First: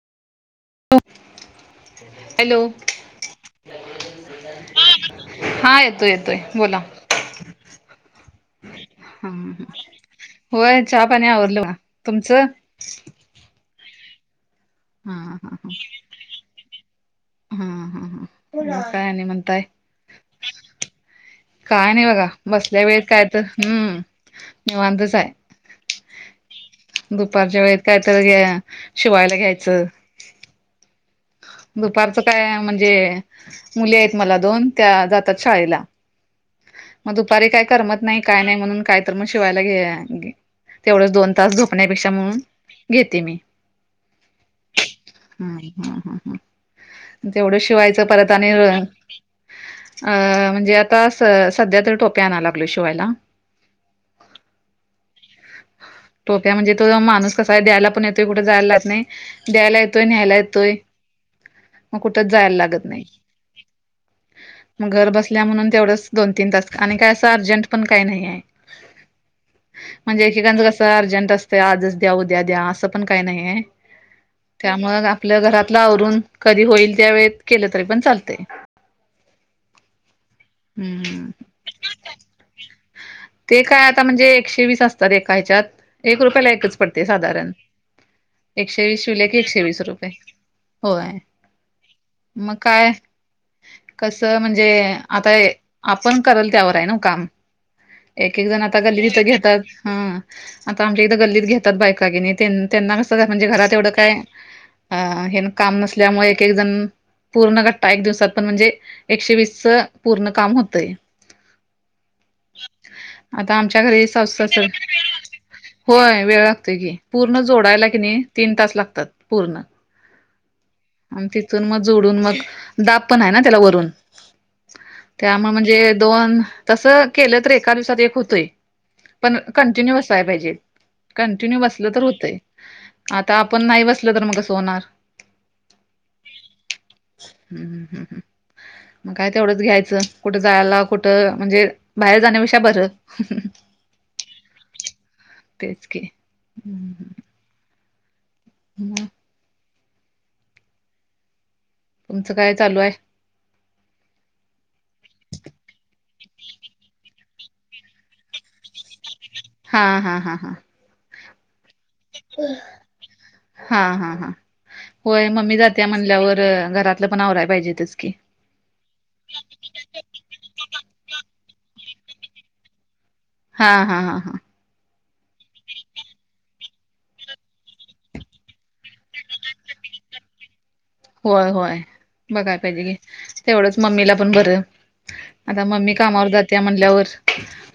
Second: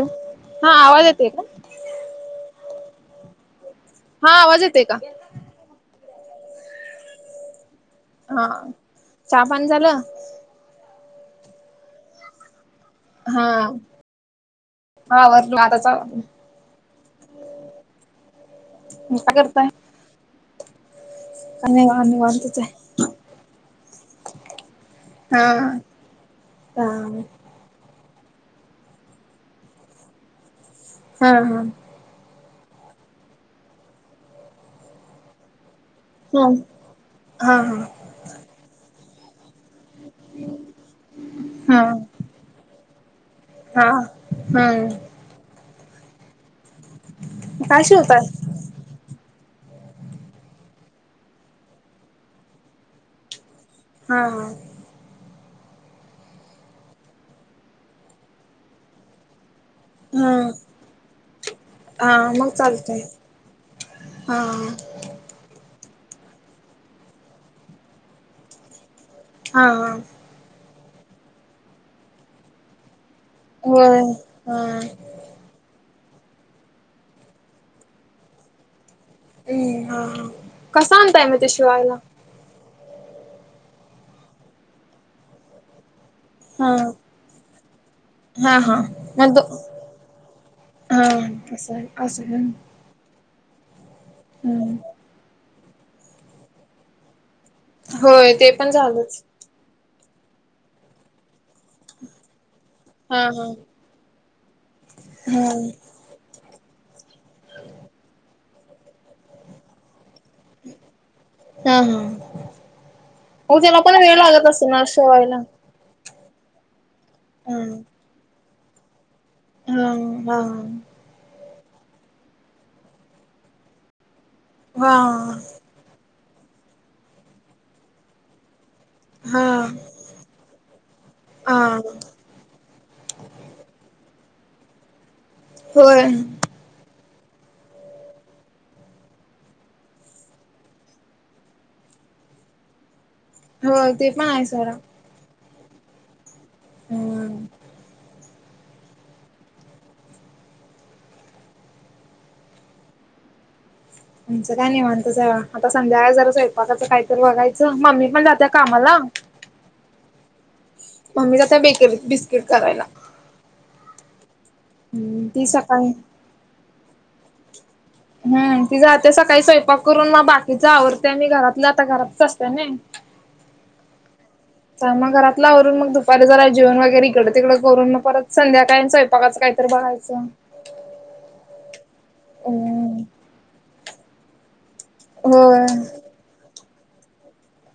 हा हॅलो आवाज येतोय का? हॅलो! हा आवाज येतोय का? हा येतोय -येतोय बोला. हा हम्म चहा हम्म. पाणी झालं होय चहा पाणी आवरल बघा. तुमचं? हा. हम्म हम्म हम्म आवरलं आताच आवरलं हम्म हम्म हम्म हम्म मग काय आणि म्हणताय? [unintelligible] काय नाही बघा बसल्या वेळेत काय तर हम्म निंवातच हाय. हा. हा दुपारच्या वेळेत काय तर घ्या शिवायला घ्यायचं. हा हा. दुपारचं काय म्हणजे मुली आहेत मला दोन त्या जातात शाळेला. मग दुपारी काय हा करमत नाही. काय नाही म्हणून काय तर मग शिवायला घे तेवढंच दोन तास हा झोपण्यापेक्षा म्हणून घेते मी. हा. हम्म हम्म हम्म हम्म तेवढंच काय शिवायचं शिवताय परत आणि अ म्हणजे आता सध्या तर टोप्या आणायला लागलोय शिवायला. हा. [inaudible] टोप्या म्हणजे तो माणूस कसा आहे द्यायला पण येतोय. कुठ जायला लागतं नाही. द्यायला येतोय. हा न्ह्यायला येतो. मग हा कुठचं जायला लागत चालतंय नाही. हा मग - - घर बसल्या म्हणून तेवढंच दोन तीन तास आणि काय असं अर्जंट पण काही नाही आहे. हा हा. म्हणजे एकेकांचं कसं अर्जंट असतं आजचं द्यां उद्यां द्यां असं पणं कांहीं नाहीं हे होय हा त्यांमुळं आपणं आपलं घरांतलं आवरूंन कधीं होईल त्यां वेळेत केलं तरी पणं चालतंय हम्मं हां हां कसं आणतांय हम्म मंग ते शिवांयला ते कायं आंता म्हणजे एकशे वीस असतांत एकाच्यांत एक रुप हा एकचं पडते साधांरण हा हा एकशे वीस शिवले मग की दो एकशे वीस रुपये हा होयं असं आहे असं आहे मंग कायं कसं म्हणजे हम्म आंता आपणं करलं त्यांवर आहे नां कामं होय एक एक ते जणं पण आंता गल्लीत तिथं झालंच घेतांत हं आंता आमच्या एकदां गल्लीत घेतांत बायंका घेणी त्यांना हा नसं हा. म्हणजे घरांत एवढं हा कायं कामं नं मुळेणं पूर्णट एक दिवसांत पणं म्हणजे एके वीस पूर्ण कांम होतं हां हां आता मंग त्यांला आमच्या पणं वेळं लागतं असतं नां शेव्हांयाला होयं वेळं लागतोय की पूर्ण जोडांयला की नाहीं तीनं तास लागतांत पूर्ण हंव हंव आणि तिथूंन मंग जोडूंन मंग दांब पणं आहे नां त्यांला वरूंन हा त्यांमुळे म्हणजे दोन तसं केलं तरं एकां दिवसांत एक होतोयं पणं हा कंटिन्यू बसांयला पाहिजे कंटिन्यू हा बसलं तरं होतंय आंता आपणं नाहीं बसंल तरं मंग कसं होनांर होयं हम्मं हम्मं हम्मं हम्मं मंग कायं तेवढंच घ्यायचं कुठं जायंला कुठं म्हणजे बाहेर जाण्यांविषय बरं हो ते पणं आहे मायं सारं तेचं की हम्मं हम्मं तुमचं कायं चालूं आहे तुमचं कायं नाहीं म्हणतं सवं आंता संध्याकांळ जरां स्वयंपाकाचं कांहींतरी बघायचं मम्मी पणं जात्यां कामांला हां हां हां हां मम्मी लां कायं बे केली हां हां हां हम्म होयं ती मम्मी जाते सकाळी म्हणल्यांवर घरांत पणंवय पाहिजे ते हम्मं ती जाततेे सकाळीं स्वयंपाक करूंन मंग बाकीचं आवडतेय मी घरातलं आंता घरांतच असतं नां हां हां हां हां मंग घरांतल आवरूंन मंग दुपारीला जरां जेवणं वगैरें इकडं तिकडे करूंन मंग परंत संध्याकायं स्वयंपाकाचं कायं तरं बाहेरचं होयं होयं बघांय पाहिजे अं तेवढंच मम्मीला पणं बरं आंता होय मम्मी कामांवर जाते यां म्हंणल्यांवर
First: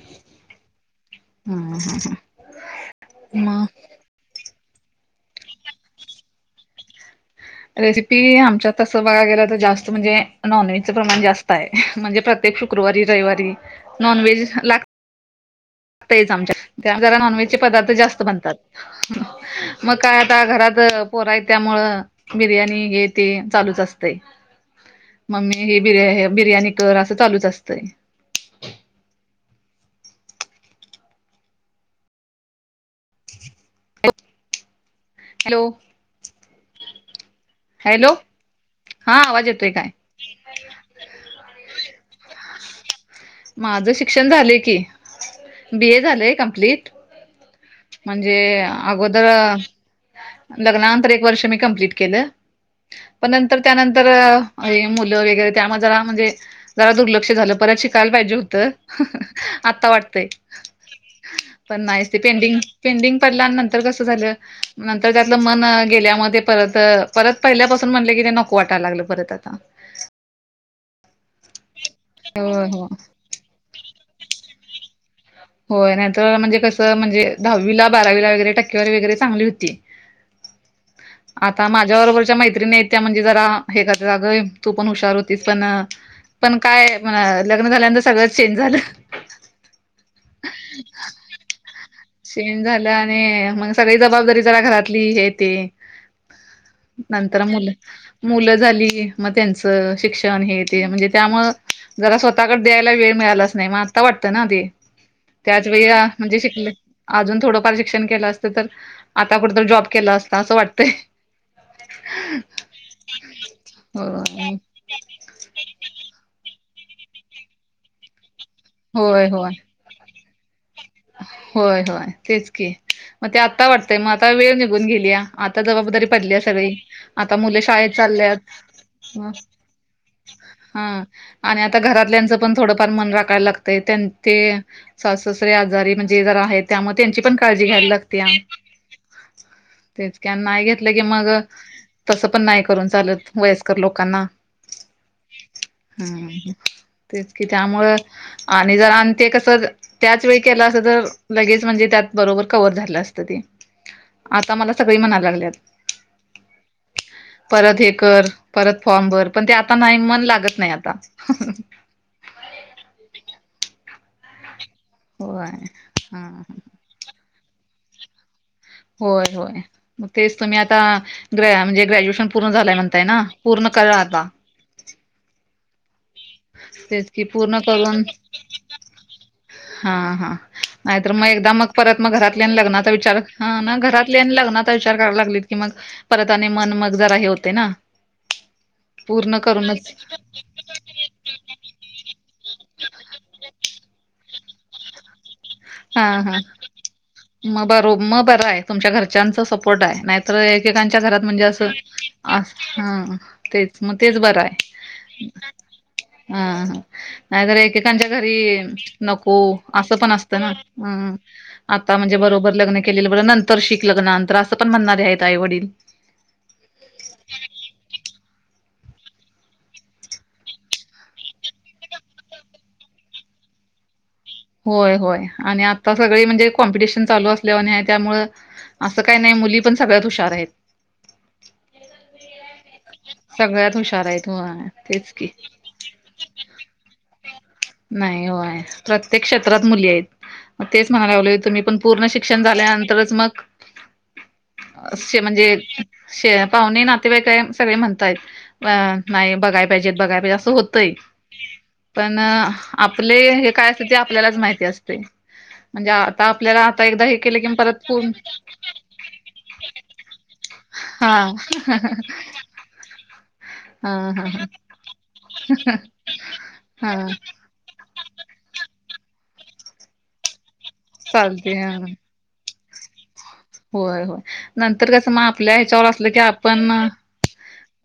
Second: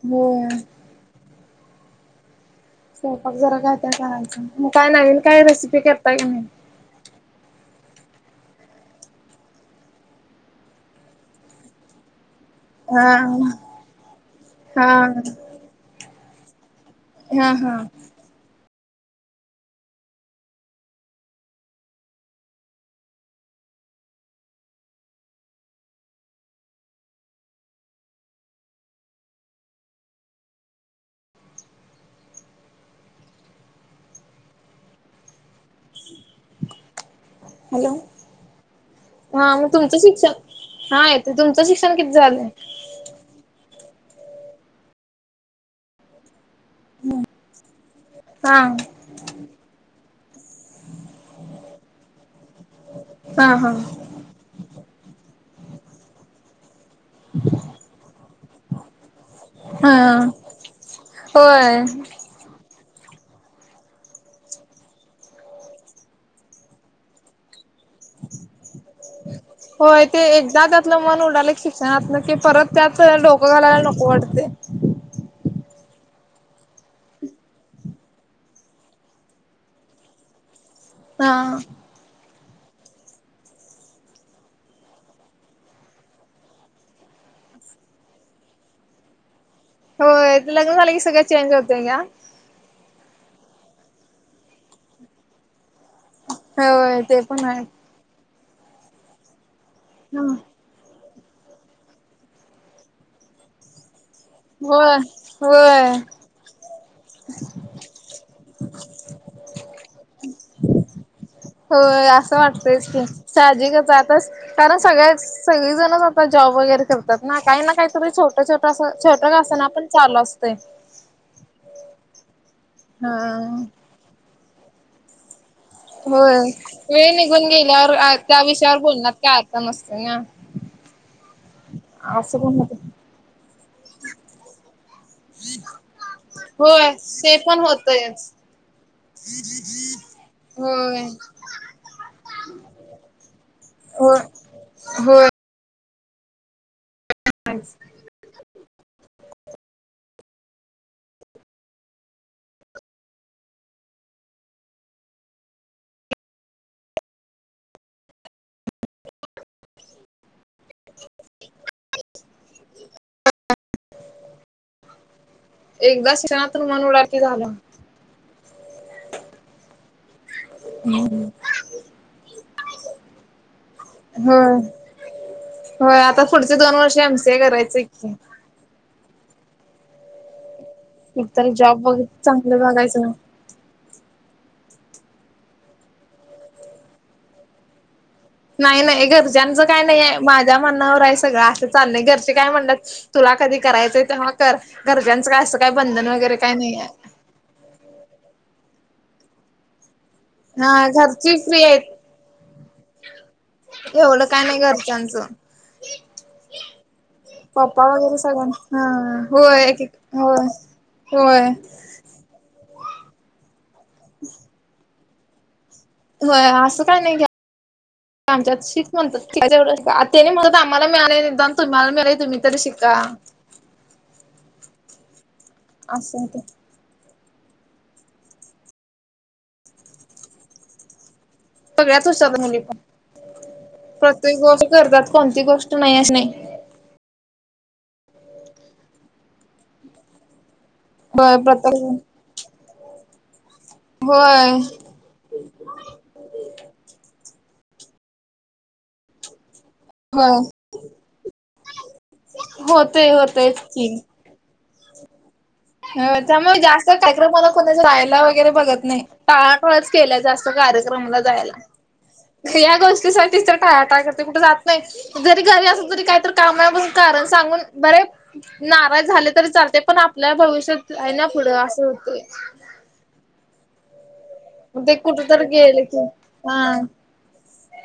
हो अं हम्मं हम्मं हम्मं स्वयंपाक जरां जास्तं कारायंचा मंग कायं नवीन कांहीं रेसिपी करतांय रेसिपी आमच्यांत तसं बघां गेलं तरं जास्तं म्हणजे नॉनव्हेजचं प्रमाणं जास्तं आहे म्हणजे प्र्य प्रत्येक शुक्रवारी हा रविवारी नॉन व्हेज लागतं हा लागतयचं आमच्या त्यां जरां हा नॉनव्हेजचे हा पदार्थ जास्तं बनतांत मंग कायं आंता घरांत पोरांय त्यांमुळं बिर्याणी, हे ते चालूच असतय. मम्मी हे बिर्या-बिर्याणी कर, असं चालूच असतंय. [unintelligible] हॅलो? हॅलो? हा आवाज हां, म येतोय काय तुमचं शिक्षण, हां येतोय, तुमचं शिक्षण किती झालंय? माझं शिक्षण झालंय की, बी ए झालंय, कम्प्लीट. ह. म्हणजे अगोदर अ लग्नानंतर एक वर्ष मी कंप्लीट केलं. पण हा नंतर, हा त्यानंतर आई, मुलं वगैरे त्यामध्ये जरा, म्हणजे जरा दुर्लक्ष झालं, परत शिकायला पाहिजे होतं. ह्हणं, आता हा वाटतय, पण होय. नाही ते पेंडिंग-पेंडिंग पडल्या नंतर, कसं झालं? नंतर त्यातलं मन गेल्यामध्ये, परत, परत पहिल्यापासून म्हटले की, ते नको वाटायला लागलं परत अत होय, ते एकदा त्यातलं मन उडाल शिक्षणातल, की हो परत हो त्यात डोक घालायला नको, वाटतय. होय नायत, म्हणजे कसं, म्हणजे दहावीला बारावीला वगैरे, टक्केवारी वगैरे, चांगली होती. हा आता मा झ्या बरोबरच्या मैत्रीणीत, त्या म्हणजे जरा, हे करतात, अगं तू पण हुशार होतीस, पण पण काय, म्हण लग्न झाल्यानंतर, सगळंच चेंज झालं. होयं, लग्न झालं की, सगळं चेंज होतय घ्या. चेंज झालं आणि, मग सगळी जबाबदारी, जरा घरातली हे ते. होय ते नंतर पण आहे मुल मुलं झाली, म त्यांचं शिक्षण हे ते, म्हणजे त्यामुळं जरा स्वतःकड द्यायला वेळ मिळालाच नाही, म आ ता वाटतं ना ते, होय त्याच होय वेळीला, म्हणजे शिकल अजून थोडंफार शिक्षण केलं असतं, तर आता कुठ तर जॉब केला असता, असं वाटतय. होयं असं वाटतयच की, साहजिकच आ हो तस, आता आता सगळेच, सगळी जण आता जॉब वगैरे करतात ना, काही ना, काही तरी छोटं-छोटं असं छोट होय का होय असना, पण चालू असतय. होय होय तेच की, म हा ते आता वाटतय, म आता वेळ निघून गेलीया. आता जबाबदारी पडली या होय सगळी, वेळ आता निघून मुले शाळेत गेल्यावर चालल्यात. त्या विषयावर बोलण्यात काय अर्थ नसतोय ना हा. आणि आता घरातल्यांचं, असं पण थोडं होत फार मन राखायला लागतंय, त्यां, ते सासुससरे ते म्हणजे जरा हाय, त्या म होय त्यांची पण ते काळजी घ्याय लागतेया. होतयच तेच की अन नाय घेतलं की, होय मग तस पण नाही करून चालत, वयस्कर हो लोकांना. होय. हम्म, तेच कि, त्यामुळं आणि जरा न ते कस, त्याच वेळी केलं असतं, तर लगेच, म्हणजे त्यात बरोबर कव्हर झालं असतं ते. आता मला सगळी म्हणाय लागल्यात परत हे कर, परत फॉर्म भर, पण ते आता नाही, मन लागत नाही आता. होय. एकदा शि [inaudible] हा नातून मन उडालं की झालं. होय होय. मंग तेचं तुम्हीं आंता ग्रॅ म्हणजे ग्रॅज्युएशन पूर्ण झालंय म्हणतांय नां पूर्ण करां आंता. हो आंता पुढचे दोन वर्ष एम सी ए करायचं आहे की. हां हां नाहींतरं मंग एकतर एकदाचं मंग जॉब बघ परंत मंग घरांतल्या चांगलं लग्नांचा बघायचं. विचारं हां नां घरातल्यां आणि लग्नांचा विचारं करांयला लागलीत की मंग परंत आणि मनं मंग जरां हे होते नां नाहीं नाहीं घरच्यांचं कायं नाहींय माझ्यां म्हणण्यांवर आहे सगळं असं चाललंय. घरचे कायं म्हणतांत तुलां कधीं करायचंय तेंव्हा करं घरच्यांचं कायं असं काय बंधन हां वगैरे हां काय नाही आहे मंग बरो मंग बरं आहे तुमच्यां घरच्यांचा सपोर्ट आहे नाहीं तरं हा एकेकांच्या घरांत घरची म्हणजे फ्री असं आहेत तेचं मंग तेचं एवढं बरं काय आहे. नाही घरच्यांचं हां नाहीं तरं पप्पा एकेकांच्या वगैरे घरी सगळ्यां हा नको होय एक असं पणं असतं. चलां नां होय हम्मं होय आंता आंता म्हणजे बरोबर लग्नं केलेलं बरं नंतर शिक्षण लग्नां नंतर असं पणं म्हणणारे आहेतं आई वडील होयं असं कायं नाहीं घ्या आमच्यांत शिक्षणं म्हणतांत ते म्हणतांत आम्हांला मिळाले नाहीं तुम्हांला मिळालं तुम्हीं तरी शिकां होयं होयं आणि आंता असं सगळीं होतं म्हणजे कॉम्पिटिशन चालूं असं जेणी आहे त्यांमुळे असं कांहीं नाहीं मुली पणं सगळ्यांत हुशांर आहेतं सगळ्यांचं उसतरांत म्हणली सगळ्यात पणं हुशार आहेत प्रत्येक गोष्ट होय करतांत कोणती गोष्ट नाहीं अशी नाहीं नाहीं होयं प्रत्येक क्षेत्रांत मुली आहेतं मंग तेचं म्हणांयलावले होय तुम्हीं प्रत्येक पणं पूर्ण शिक्षणं झाल्यानंतरच मंग होयं असे म्हणजे शे पाहूणे नाते वाईक वगैरें सगळें म्हणतांय अं नाहीं बघायचं बं होय असं होतंय पणं होतय आपले होतयच कायं आपल्यांलाच माहिती असते म्हणजे आता त्यांमुळे आपल्याला आता जास्तं एकदा हे केलं कार्यक्रमांना की परत कोणाचं पूर्ण राहांयला वगैरें बघतं नाहीं काळा केलं जास्तं हा कार्यक्रमला जायलां यां गोष्टीसाठीचं तरं हा टाळांटाळं करते हा कुंठे ह जाते नाहीं जरी घरी असलं तरी कांहींतरी कामं आहे म्हणूंन हा कारणं सांगून बरे नारांज झाले तरी चालते पणं आपल्या भविष्यांत आहे नां चालते पुढं असं होतंय होयं होयं नंतर ते कसं कुठ मंग तर आपल्या गेले ह्यांच्यावर असलं की हा आपणं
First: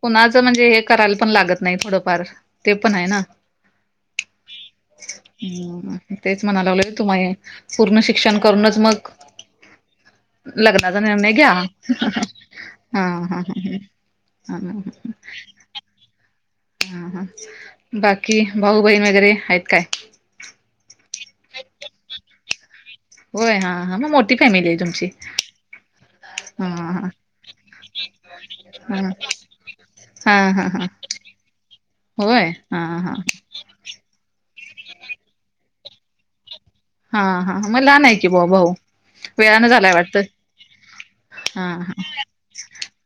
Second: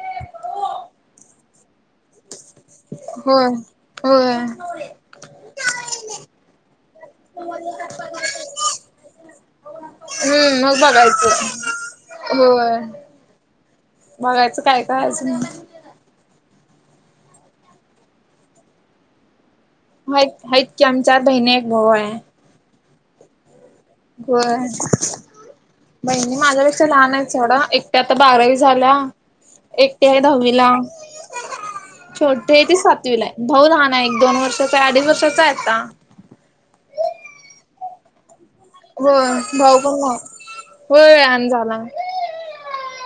कुणाचं म्हणजे हे करांयला पणं लागतं नाहीं थोडंफारं होयं होयं हम्मं तेचं म्हणांलागलं तुम्हां ही पूर्ण शिक्षणं करूंनचं मंग हम्मं मंग घ्या बघायचां होयं हा हा ह हा बघायचं कायं कायंच नाहीं हं हां बाकी भाऊ बहीण वगैरें आहेतं कायं भाईतं भाईतं चमचा धीमे होयं होयं हां हां मंग मोठी होय फॅमिली आहे तुमची बहिणी हा माझ्यापेक्षा हा लहांन आहे थोड्या एकट्यां आंता बारावी झाल्यां हा एकटी आहे हा दहावी हा लां हा होय छोटे आहे ते हा हा सातवीला भाऊ लहांन आहे एक दोन वर्षाचा अडीच वर्षाचा आहे आंता हां हां मंग लहांन आहे कि बं भाऊ होय वेळांनं भाऊ झालायं पण वाटतं मग होय व्यायाम झाला हां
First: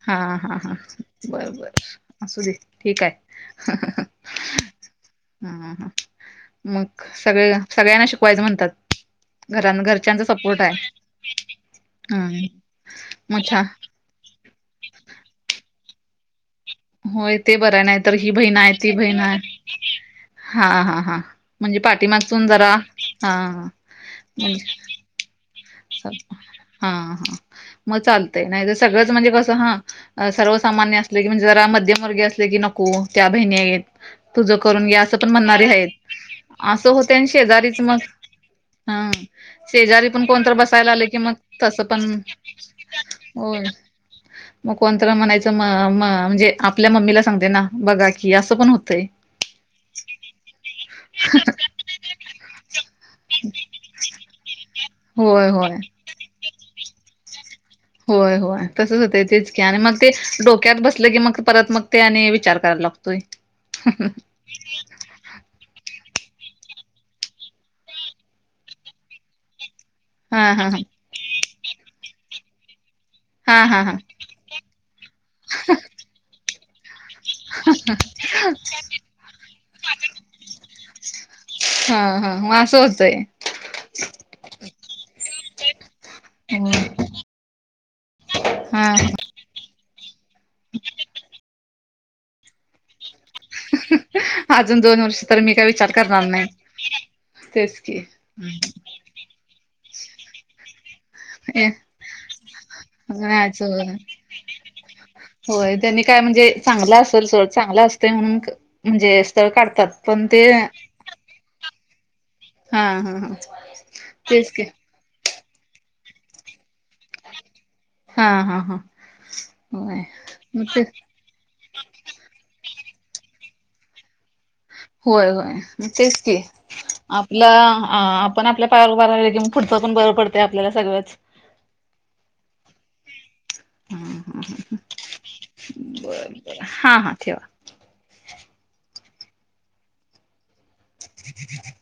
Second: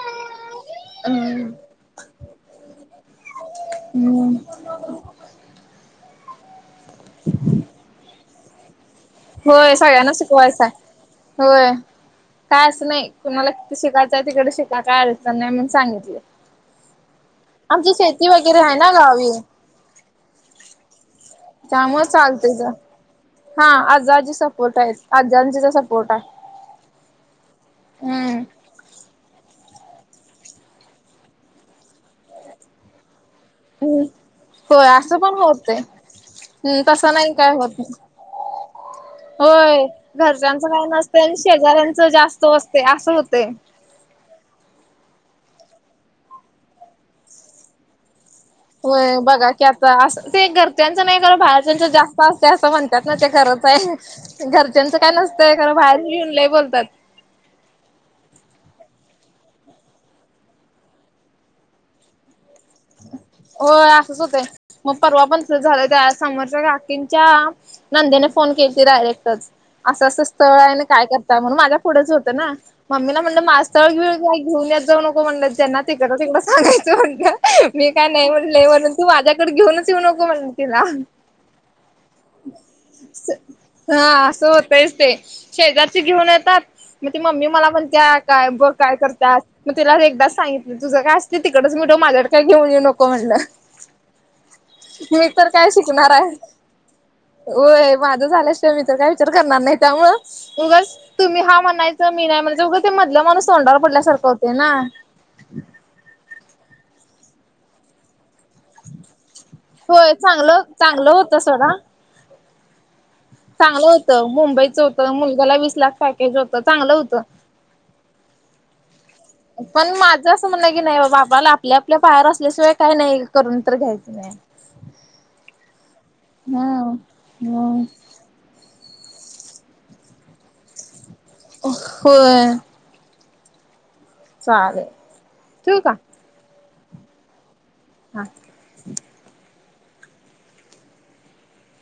हां हां हां हम्म बरं बरं अंसू दे ठीक आहे हम्मं हं मंग सगळं सगळ्यांना शिकवांयचं म्हणतांत होयं सगळ्यांना शिकवांयचं होयं हम्म कायं असं नाहीं मग कुणांला छान किती शिकायचंय तिकडे शिकांर कायं अडचणं नाहीं म्हंण सांगितलं होयं ते बरं नाहीं तरं ही बहिण आहे ना ती बहीण आहे गावी हां हां हां त्यामुळे पाठीमागूंन चालतय ग जरां हां आंजचां दिवसं हां हां मंग हम्म चालतंय नाहीं जे सगळंच म्हणजे कसं हां सर्वसामांन्य असले की म्हणजे जरां मध्यंमवर्गी असले की नको त्यां बहिणी आहेतं हम्म तुझं करूंन होय घ्यां असं पणं पण म्हणणारे होतय आहेतं हम्म असं तसं होतं आणि नाही काय होत शेजारीच नाही. मंग हां होय शेजारी पणं घरच्यांचं बयं काही आं की नसतंय आणि मंग ते शेजाऱ्यांचं पणं जास्त असतंय असं होतंय. मंग कोणतं म्हणायचं मं म्हणजे आपल्यां मम्मीला सांगते नां बघां हे असं पणं हो बघां की आंता असं ते घरच्यांचं नाहीं की बाहेरच्या चं जास्तं असते असं म्हणतांत नां ते घरचं आहे घरच्यांचं कायं होय नसतंय खरं होय बाहेर येऊंन लंय बोलतांत होयं होयं तसंच होतं तेचंक आणि मंग ते डोक्यांत बसलं की मंग परंत मंग ते आणि विचारं करांयला लागतं तोय [unintelligible] परवां पणं झालं त्यां समोरच्या काकींच्या नंदेने फोन केली डायरेक्ट चं असं असं हा स्थळं हा आहे हा नां कायं करतांय म्हणूंन माझ्या पुढेचं होतं नां मम्मीला म्हणलं माझं हा हा हा स्थंळगं घेऊनण्यांतत जाऊं नको म्हणतं ज्यांना ते करतं तेहां सगायचं म्हणतं मी कायं नाहीं म्हणले म्हणूंन तूं माझ्याकडे घेऊंनच येऊं नको म्हणं तिलां हं हां मंग असं होतंय हां असं होतंयच ते शेजारचे घेऊंन येतांत हो मंग ती मम्मी मलां म्हणत्यां कायं बघं हा कायं करत्यांस मी तिलां एकदाचं सांगितली तुझं कायं असतंय तिकडेच मिटवून माझ्याकडे कायं घेऊन येऊं नको म्हणलं अजून दोन वर्ष मी तर तरं काय कायं विचार शिकणांर करणार आहे नाही तेच की होयं माझं झाल्यांशिवाय मी तरं कायं विचारं करणारं नाहीं त्यामुळं उगांच तुम्हीं हां ए म्हणायं मी नाहीं म्हणायचं उगांच ते मधलं माणूंस नाहीच तोंडावर पडल्यांसारखं होते नां होयं त्यांनी कायं म्हणजे चांगलं असेल सोंड चांगलं असतंय म्हणूंन म्हणजे स्थळं काढतांत पणं ते तसं नां हां हां हां चांगलं होतं मुंबईचं होतं मुलंगालां वीस लाख पॅकेज होतं चांगलं होतं हां हां हां पणं माझं असं म्हणणं की नाहीं बाबां बाबांला आपल्या आपल्या पायांवर असल्यांशिवाय कांहीं नाहीं करूंन तरं घ्यायचं आणि होयं होयं तेचं की हम्म आपलां हम्म अं पणं आपल्या पायांवर उभं राहील की मंग पुढचं पणं बरं पडतं आपल्याला सगळंच होयं आवांज नीट ऐकूं येतं नाहीं चालेल ठेवूं कां हां हां ठेवां नाहीं आवांज नीट ऐकूं येतं नाहीं